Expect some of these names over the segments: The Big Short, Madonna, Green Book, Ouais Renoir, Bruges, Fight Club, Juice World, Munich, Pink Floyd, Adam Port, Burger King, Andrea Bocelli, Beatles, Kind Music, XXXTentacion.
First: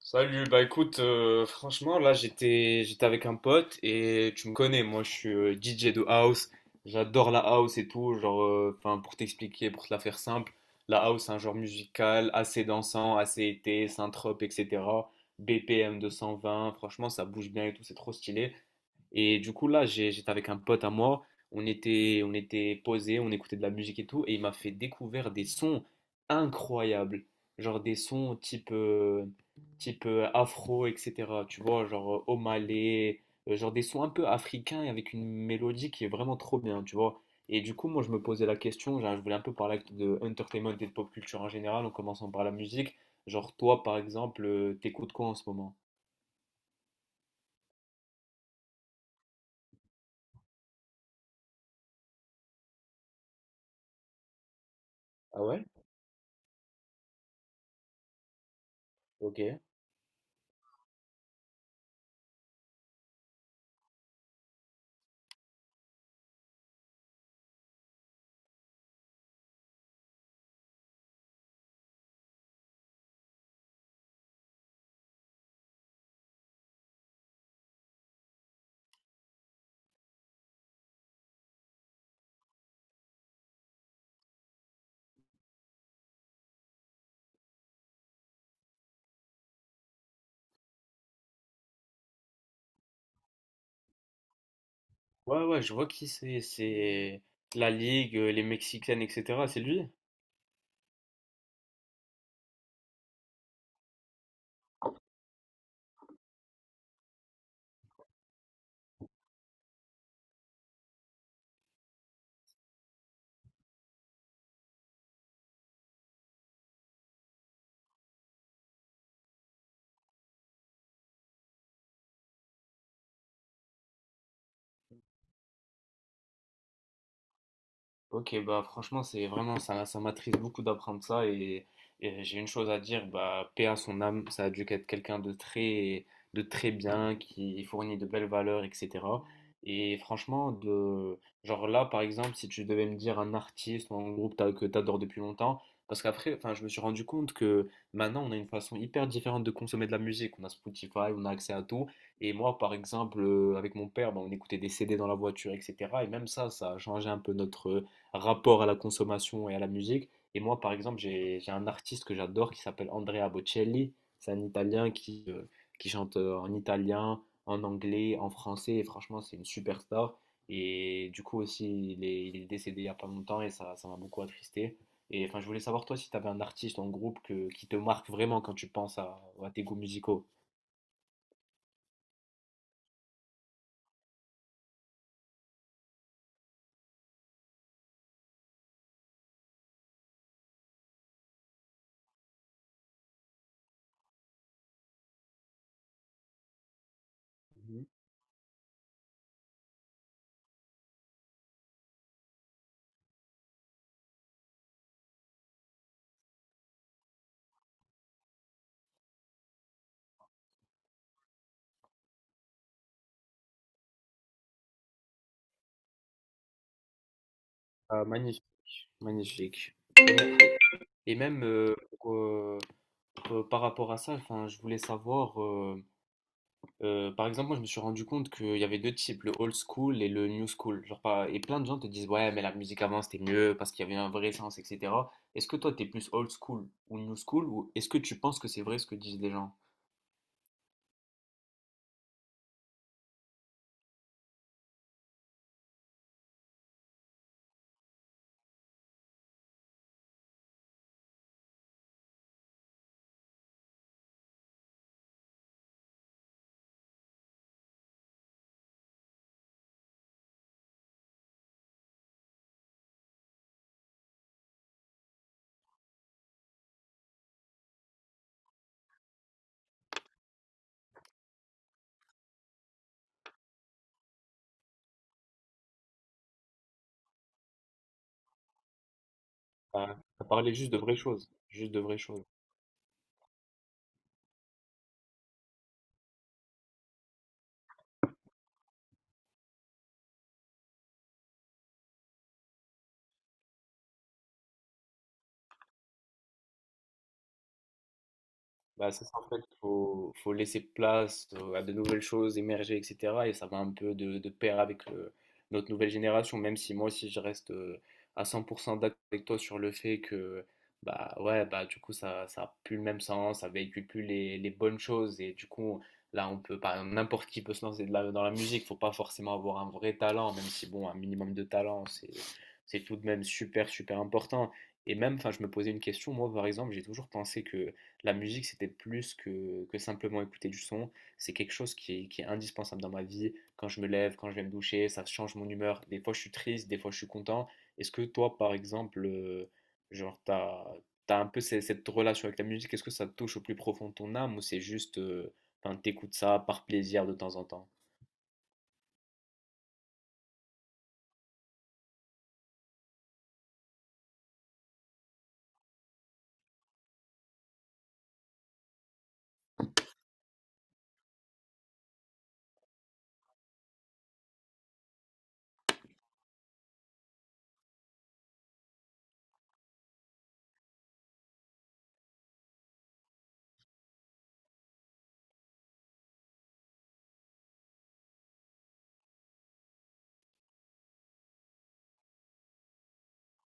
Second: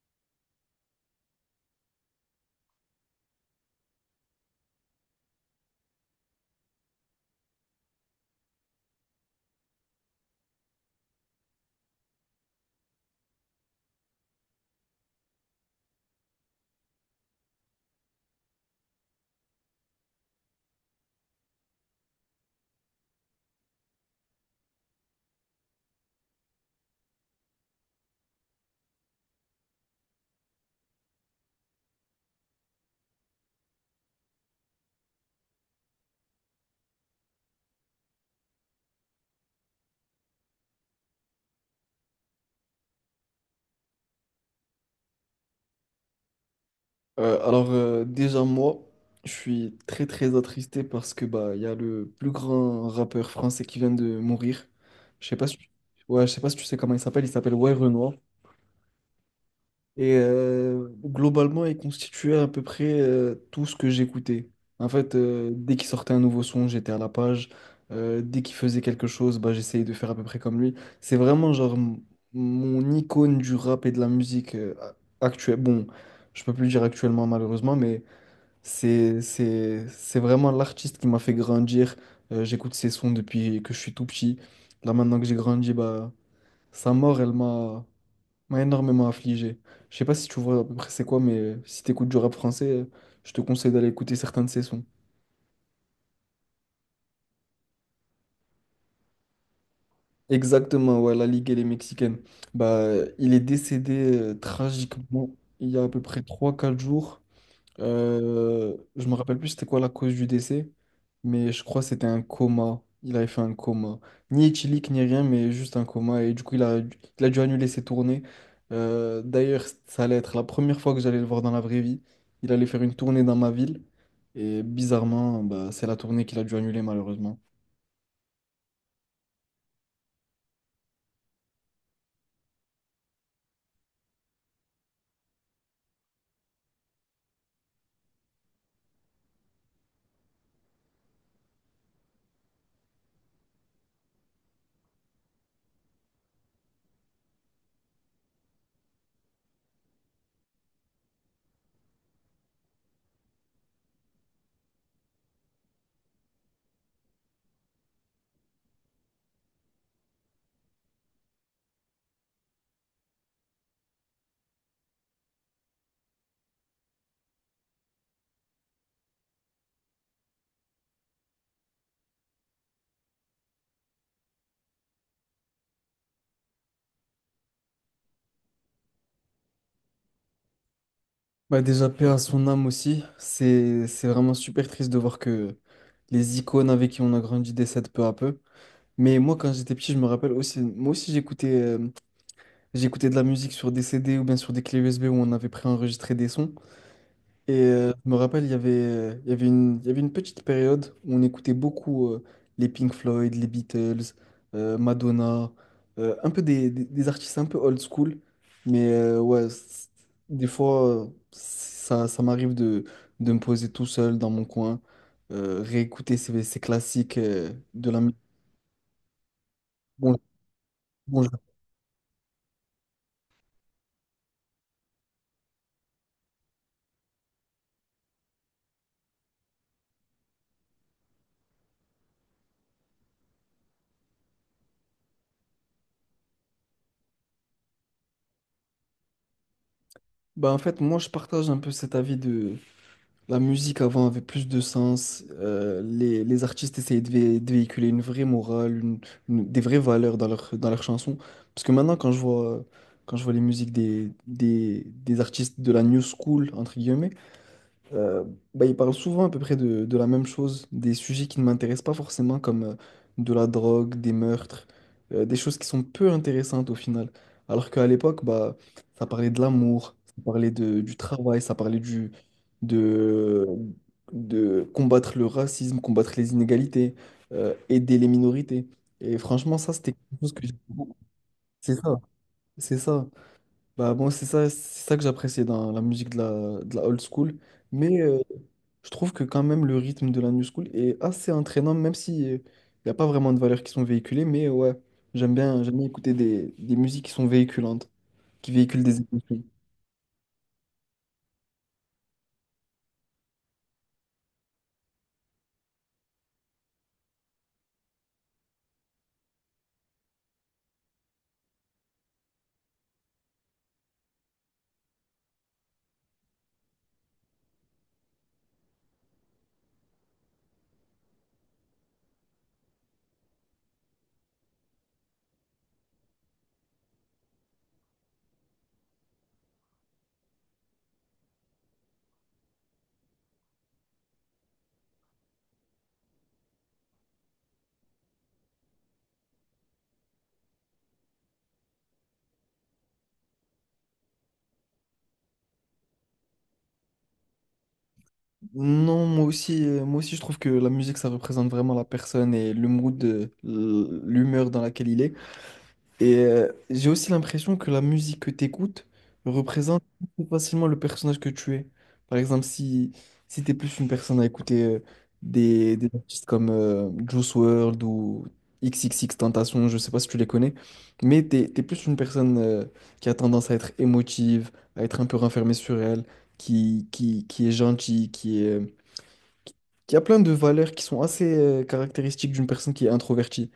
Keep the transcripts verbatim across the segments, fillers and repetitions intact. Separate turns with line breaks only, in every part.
Salut, bah écoute, euh, franchement, là j'étais j'étais avec un pote et tu me connais, moi je suis euh, D J de house, j'adore la house et tout, genre, euh, enfin pour t'expliquer, pour te la faire simple, la house c'est un genre musical assez dansant, assez été, synthrope, et cetera. B P M deux cent vingt, franchement ça bouge bien et tout, c'est trop stylé. Et du coup, là, j'ai- j'étais avec un pote à moi. On était, on était posé, on écoutait de la musique et tout. Et il m'a fait découvrir des sons incroyables. Genre des sons type, euh, type euh, afro, et cetera. Tu vois, genre euh, Omalé, euh, genre des sons un peu africains et avec une mélodie qui est vraiment trop bien, tu vois. Et du coup, moi, je me posais la question, genre, je voulais un peu parler de entertainment et de pop culture en général, en commençant par la musique. Genre, toi, par exemple, euh, t'écoutes quoi en ce moment?
Euh, alors euh, déjà moi, je suis très très attristé parce que bah il y a le plus grand rappeur français qui vient de mourir. Je sais
Ah
pas si
ouais?
tu... ouais, je sais pas si tu sais comment il s'appelle, il s'appelle Ouais Renoir.
Ok.
Et euh, globalement, il constituait à peu près euh, tout ce que j'écoutais. En fait, euh, dès qu'il sortait un nouveau son, j'étais à la page. Euh, dès qu'il faisait quelque chose, bah, j'essayais de faire à peu près comme lui. C'est vraiment genre m- mon icône du rap et de la musique euh, a- actuelle. Bon, je peux plus le dire actuellement malheureusement, mais c'est, c'est, c'est vraiment l'artiste qui m'a fait grandir. Euh, j'écoute ses sons depuis que je suis tout petit. Là, maintenant que j'ai grandi, bah, sa mort, elle m'a, m'a énormément affligé. Je sais pas si tu vois à peu près c'est quoi, mais si t'écoutes du rap français, euh, je te conseille d'aller écouter certains de ses sons.
Ouais, ouais, je vois qui c'est. C'est la Ligue, euh, les Mexicaines, et cetera. C'est lui?
Exactement, ouais, la Ligue, elle est mexicaine. Bah, il est décédé euh, tragiquement il y a à peu près trois quatre jours. Euh, je me rappelle plus c'était quoi la cause du décès, mais je crois que c'était un coma. Il avait fait un coma. Ni éthylique, ni rien, mais juste un coma. Et du coup, il a, il a dû annuler ses tournées. Euh, d'ailleurs, ça allait être la première fois que j'allais le voir dans la vraie vie. Il allait faire une tournée dans ma ville. Et bizarrement, bah, c'est la tournée qu'il a dû annuler malheureusement.
Ok, bah franchement, c'est vraiment, ça, ça m'attriste beaucoup d'apprendre ça, et, et j'ai une chose à dire, bah paix à son âme, ça a dû être quelqu'un de très, de très bien, qui fournit de belles valeurs, et cetera. Et franchement, de, genre là, par exemple, si tu devais me dire un artiste ou un groupe t'as- que t'adores depuis longtemps, parce qu'après, enfin, je me suis rendu compte que maintenant, on a une façon hyper différente de consommer de la musique. On a Spotify, on a accès à tout. Et moi, par exemple, euh, avec mon père, bah, on écoutait des C D dans la voiture, et cetera. Et même ça, ça a changé un peu notre rapport à la consommation et à la musique. Et moi, par exemple, j'ai j'ai un artiste que j'adore qui s'appelle Andrea Bocelli. C'est un Italien qui, euh, qui chante euh, en italien, en anglais, en français. Et franchement, c'est une superstar. Et du coup aussi, il est, il est décédé il n'y a pas longtemps et ça, ça m'a beaucoup attristé. Et enfin, je voulais savoir toi si tu avais un artiste en groupe que, qui te marque vraiment quand tu penses à, à tes goûts musicaux.
Bah, déjà, paix à son âme aussi. C'est, c'est vraiment super triste de voir que les icônes avec qui on a grandi décèdent peu à peu. Mais moi, quand j'étais petit, je me rappelle aussi, moi aussi, j'écoutais euh, j'écoutais de la musique sur des C D ou bien sur des clés U S B où on avait préenregistré des sons. Et
Mhm.
euh, je me rappelle, il y avait, euh, il y avait une, il y avait une petite période où on écoutait beaucoup euh, les Pink Floyd, les Beatles, euh, Madonna, euh, un peu des, des- des artistes un peu old school. Mais euh, ouais, c- des fois, euh, ça, ça m'arrive de, de me poser tout seul dans mon coin, euh, réécouter ces, ces classiques euh, de la
Ah,
musique.
magnifique, magnifique. Et,
Bon,
et
bon.
même, euh, Euh, par rapport à ça, enfin, je voulais savoir, euh, euh, par exemple, moi je me suis rendu compte qu'il y avait deux types, le old school et le new school. Genre, pas- et plein de gens te disent, ouais, mais la musique avant c'était mieux parce qu'il y avait un vrai sens, et cetera. Est-ce que toi t'es plus old school ou new school, ou est-ce que tu penses que c'est vrai ce que disent les gens?
Bah en fait, moi, je partage un peu cet avis de la musique avant avait plus de sens. Euh, les, les artistes essayaient de, vé- de véhiculer une vraie morale, une, une- des vraies valeurs dans leur, dans leurs chansons. Parce que maintenant, quand je vois, quand je vois les musiques des, des, des artistes de la new school, entre guillemets, euh, bah, il parle souvent à peu près de, de la même chose, des sujets qui ne m'intéressent pas forcément, comme euh, de la drogue, des meurtres, euh, des choses qui sont peu intéressantes au final. Alors qu'à l'époque, bah, ça parlait de l'amour, ça parlait de, du travail, ça parlait du, de, de combattre le racisme, combattre les inégalités, euh, aider les minorités. Et franchement, ça, c'était
Bah,
quelque
t'as
chose que j'ai
parlé juste de
beaucoup-
vraies choses, juste
C'est
de
ça,
vraies choses.
c'est ça. Bah, moi, c'est ça, c'est ça que j'appréciais dans la musique de la, de la old school. Mais euh, je trouve que quand même le rythme de la New School est assez entraînant, même si euh, il n'y a pas vraiment de valeurs qui sont véhiculées, mais ouais, j'aime bien, j'aime bien écouter des, des musiques qui sont véhiculantes, qui véhiculent
Bah,
des
c'est ça, en
émotions.
fait, faut, faut laisser place euh, à de nouvelles choses émerger, et cetera. Et ça va un peu de, de pair avec le- notre nouvelle génération, même si moi aussi je reste euh, à cent pour cent d'accord avec toi sur le fait que, bah ouais, bah du coup, ça, ça a plus le même sens, ça véhicule plus les, les bonnes choses. Et du coup, là, on peut, par exemple, n'importe qui peut se lancer de la- dans la musique, faut pas forcément avoir un vrai talent, même si, bon, un minimum de talent, c'est, c'est tout de même super, super important. Et même, enfin, je me posais une question, moi, par exemple, j'ai toujours pensé que la musique, c'était plus que, que simplement écouter du son. C'est quelque chose qui est, qui est indispensable dans ma vie. Quand je me lève, quand je vais me doucher, ça change mon humeur. Des fois, je suis triste, des fois, je suis content. Est-ce que toi, par exemple, euh, genre, t'as, t'as un peu ces- cette relation avec la musique? Est-ce que ça te touche au plus profond de ton âme ou c'est juste, euh, enfin, t'écoutes ça par plaisir de temps en temps?
Non, moi aussi, euh, moi aussi je trouve que la musique, ça représente vraiment la personne et le mood, euh, l'humeur dans laquelle il est. Et euh, j'ai aussi l'impression que la musique que tu écoutes représente plus facilement le personnage que tu es. Par exemple, si, si tu es plus une personne à écouter euh, des, des artistes comme euh, Juice World ou XXXTentacion, je sais pas si tu les connais, mais tu es plus une personne euh, qui a tendance à être émotive, à être un peu renfermée sur elle, qui, qui, qui est gentille, qui est, euh, il y a plein de valeurs qui sont assez euh, caractéristiques d'une personne qui est introvertie.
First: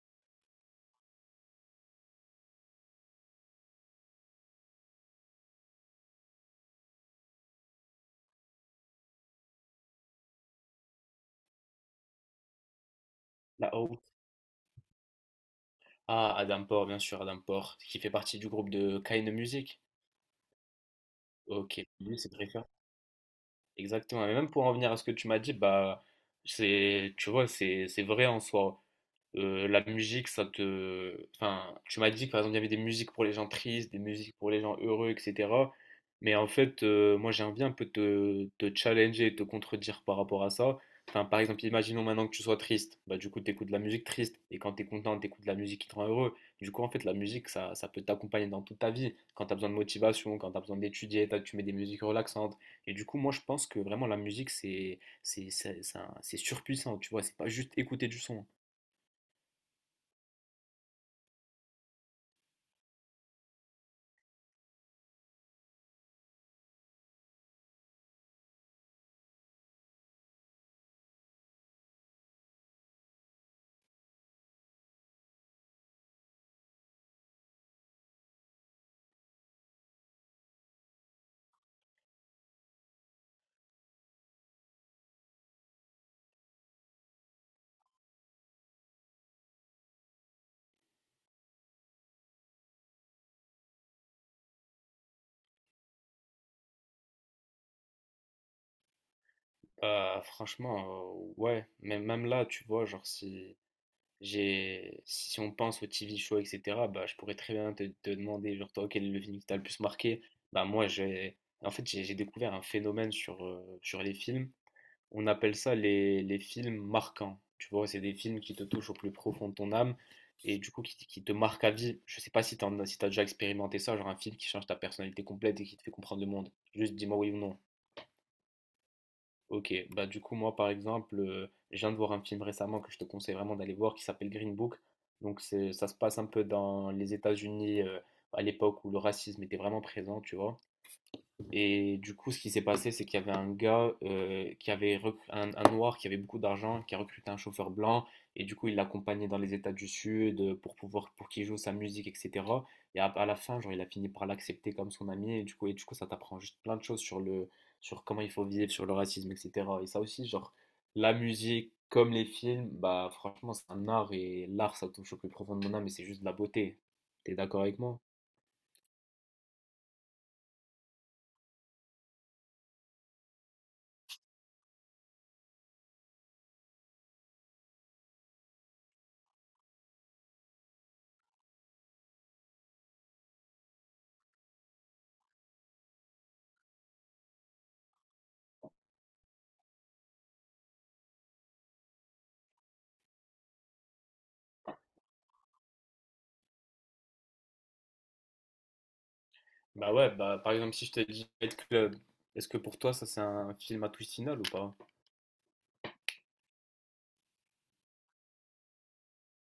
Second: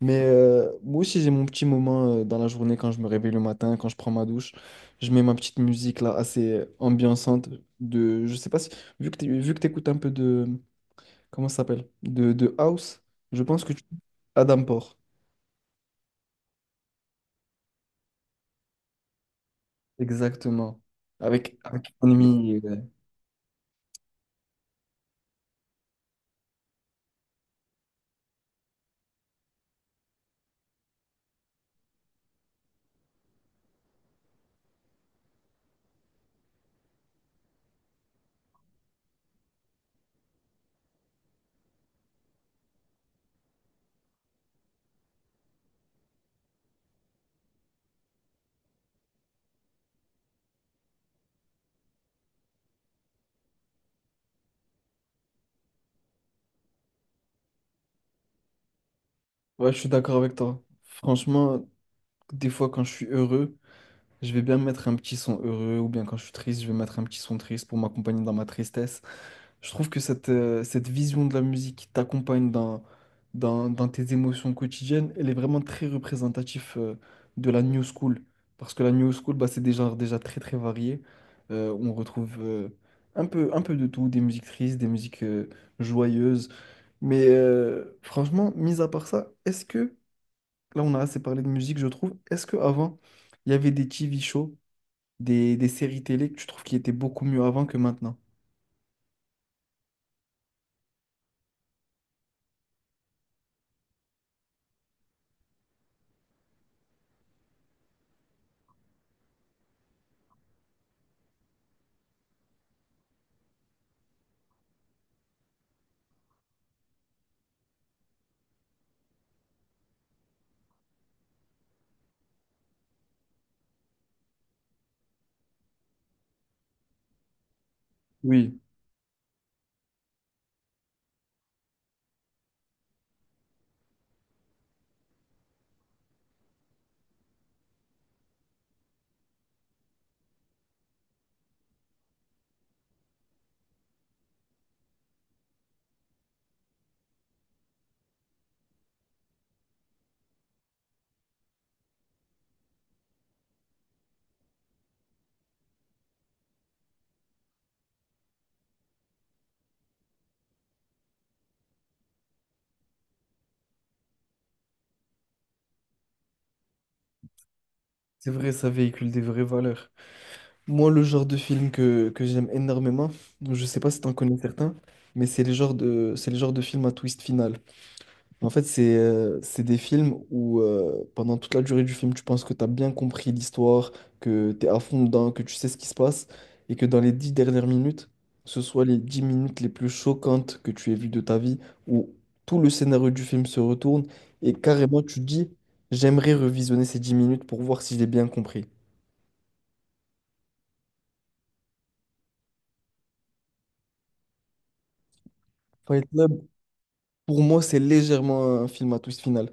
Mais euh, moi aussi, j'ai mon petit moment euh, dans la journée quand je me réveille le matin, quand je prends ma douche. Je mets ma petite musique là, assez euh, ambiançante. De, je sais pas si, vu que tu vu que t'écoutes un peu de, comment ça s'appelle? De, de house, je pense
La
que tu...
Hope.
Adam Port.
Ah, Adam Port, bien sûr, Adam Port, qui fait partie du groupe de Kind Music.
Exactement. Avec,
Ok,
avec
lui, c'est très.
Enemy, euh.
Exactement. Et même pour en venir à ce que tu m'as dit, bah, c'est, tu vois, c'est, c'est vrai en soi. Euh, la musique, ça te... Enfin, tu m'as dit que par exemple, il y avait des musiques pour les gens tristes, des musiques pour les gens heureux, et cetera. Mais en fait, euh, moi, j'ai envie un peu de te, te challenger et te contredire par rapport à ça. Enfin, par exemple, imaginons maintenant que tu sois triste. Bah, du coup, tu écoutes de la musique triste. Et quand tu es content, tu écoutes de la musique qui te rend heureux. Du coup, en fait, la musique, ça, ça peut t'accompagner dans toute ta vie. Quand tu as besoin de motivation, quand tu as besoin d'étudier, t'as- tu mets des musiques relaxantes. Et du coup, moi, je pense que vraiment, la musique, c'est c'est- c'est- c'est un- c'est surpuissant. Tu vois, c'est pas juste écouter du son.
Ouais, je suis d'accord avec toi. Franchement, des fois, quand je suis heureux, je vais bien mettre un petit son heureux ou bien quand je suis triste, je vais mettre un petit son triste pour m'accompagner dans ma tristesse. Je trouve que cette, euh, cette vision de la musique qui t'accompagne dans, dans, dans tes émotions quotidiennes, elle est vraiment très représentative euh, de la new school. Parce que la new school, bah, c'est des genres déjà très très variés. Euh, on retrouve euh, un peu, un peu de tout, des musiques tristes, des musiques euh, joyeuses. Mais euh, franchement, mis à part ça, est-ce que, là on a assez parlé de musique, je trouve, est-ce que avant il y avait des T V shows? des, des séries télé que tu trouves qui étaient beaucoup mieux avant que maintenant.
Euh, franchement, euh, ouais, mais même là, tu vois, genre si j'ai si on pense au T V show, et cetera, bah je pourrais très bien te, te demander, genre toi, quel est le film qui t'a le plus marqué? Bah moi j'ai en fait j'ai j'ai découvert un phénomène sur, euh, sur les films. On appelle ça les, les films marquants. Tu vois, c'est des films qui te touchent au plus profond de ton âme et du coup qui, qui te marquent à vie. Je sais pas si t'en as, si t'as déjà expérimenté ça, genre un film qui change ta personnalité complète et qui te fait comprendre le monde. Juste dis-moi oui ou non.
Oui.
Ok, bah du coup moi par exemple, euh, je viens de voir un film récemment que je te conseille vraiment d'aller voir qui s'appelle Green Book. Donc c'est, ça se passe un peu dans les États-Unis euh, à l'époque où le racisme était vraiment présent, tu vois. Et du coup, ce qui s'est passé, c'est qu'il y avait un gars euh, qui avait rec- un, un noir qui avait beaucoup d'argent, qui a recruté un chauffeur blanc, et du coup, il l'accompagnait dans les États du Sud euh, pour pouvoir pour qu'il joue sa musique, et cetera. Et à, à la fin, genre, il a fini par l'accepter comme son ami, et du coup, et du coup, ça t'apprend juste plein de choses sur le sur comment il faut vivre, sur le racisme, et cetera. Et ça aussi, genre, la musique comme les films, bah franchement, c'est un art, et l'art, ça touche au plus profond de mon âme, et c'est juste de la beauté. T'es d'accord avec moi?
C'est vrai, ça véhicule des vraies valeurs. Moi, le genre de film que, que j'aime énormément, je sais pas si t'en connais certains, mais c'est les genres de, c'est les genres de films à twist final. En fait, c'est euh, c'est des films où euh, pendant toute la durée du film, tu penses que tu as bien compris l'histoire, que tu es à fond dedans, que tu sais ce qui se passe, et que dans les dix dernières minutes, ce soit les dix minutes les plus choquantes que tu aies vues de ta vie, où tout le scénario du film se retourne, et carrément tu te dis, j'aimerais revisionner ces dix minutes pour voir si j'ai bien compris.
Bah ouais, bah par exemple, si je te dis Fight Club, est-ce que pour toi ça c'est un film à twist final ou pas?
Fight Club, pour moi, c'est légèrement un film à twist final.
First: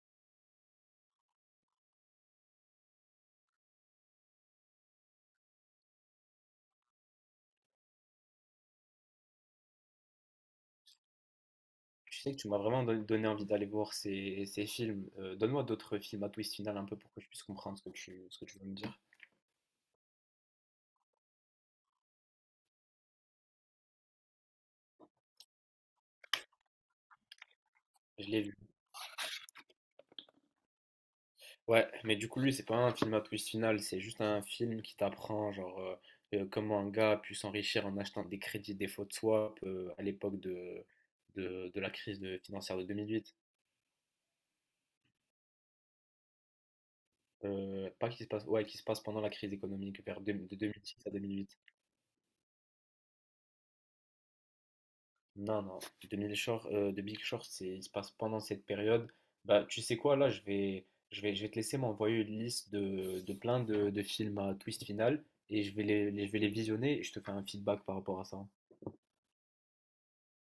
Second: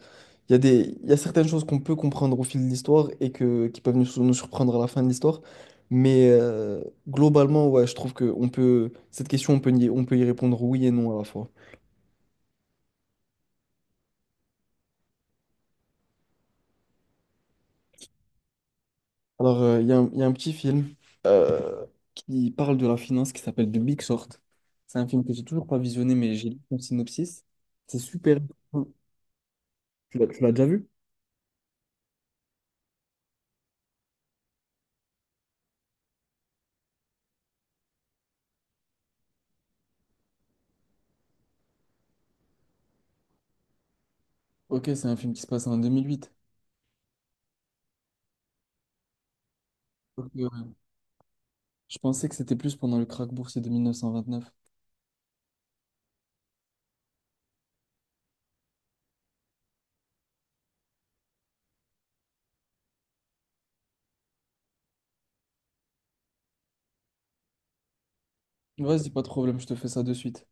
Il y a des, il y a certaines choses qu'on peut comprendre au fil de l'histoire et que, qui peuvent nous, sur- nous surprendre à la fin de l'histoire. Mais euh, Globalement, ouais, je trouve que on peut, cette question, on peut y, on peut y répondre oui et non à la fois.
Tu sais que tu m'as vraiment don- donné envie d'aller voir ces, ces films. Euh, donne-moi d'autres films à twist final un peu pour que je puisse comprendre ce que tu, ce que tu veux me dire.
Alors, euh, il y a un, il y a un petit film euh, qui parle de la finance qui s'appelle The Big Short. C'est un film que j'ai toujours pas visionné, mais j'ai lu son synopsis. C'est
Je
super.
l'ai vu.
Tu l'as tu l'as déjà vu?
Ouais, mais du coup lui c'est pas un film à twist final, c'est juste un film qui t'apprend genre euh, euh, comment un gars a pu s'enrichir en achetant des crédits des faux de swap euh, à l'époque de, de, de la crise de- financière de deux mille huit.
Ok, c'est un film qui se passe en deux mille huit.
Euh, pas qui se passe, ouais, qui se passe pendant la crise économique vers
Ok,
deux- de deux
ouais.
mille six à deux mille huit.
Je pensais que c'était plus pendant le krach boursier de mille neuf cent vingt-neuf.
Non, non. The Big Short, euh, The Big Short, c'est, il se passe pendant cette période. Bah, tu sais quoi, là, je vais, je vais, je vais te laisser m'envoyer une liste de, de plein de, de films à twist final et je vais les, les- je vais les visionner et je te fais un feedback par rapport à ça.
Vas-y, pas de problème, je te fais ça de suite.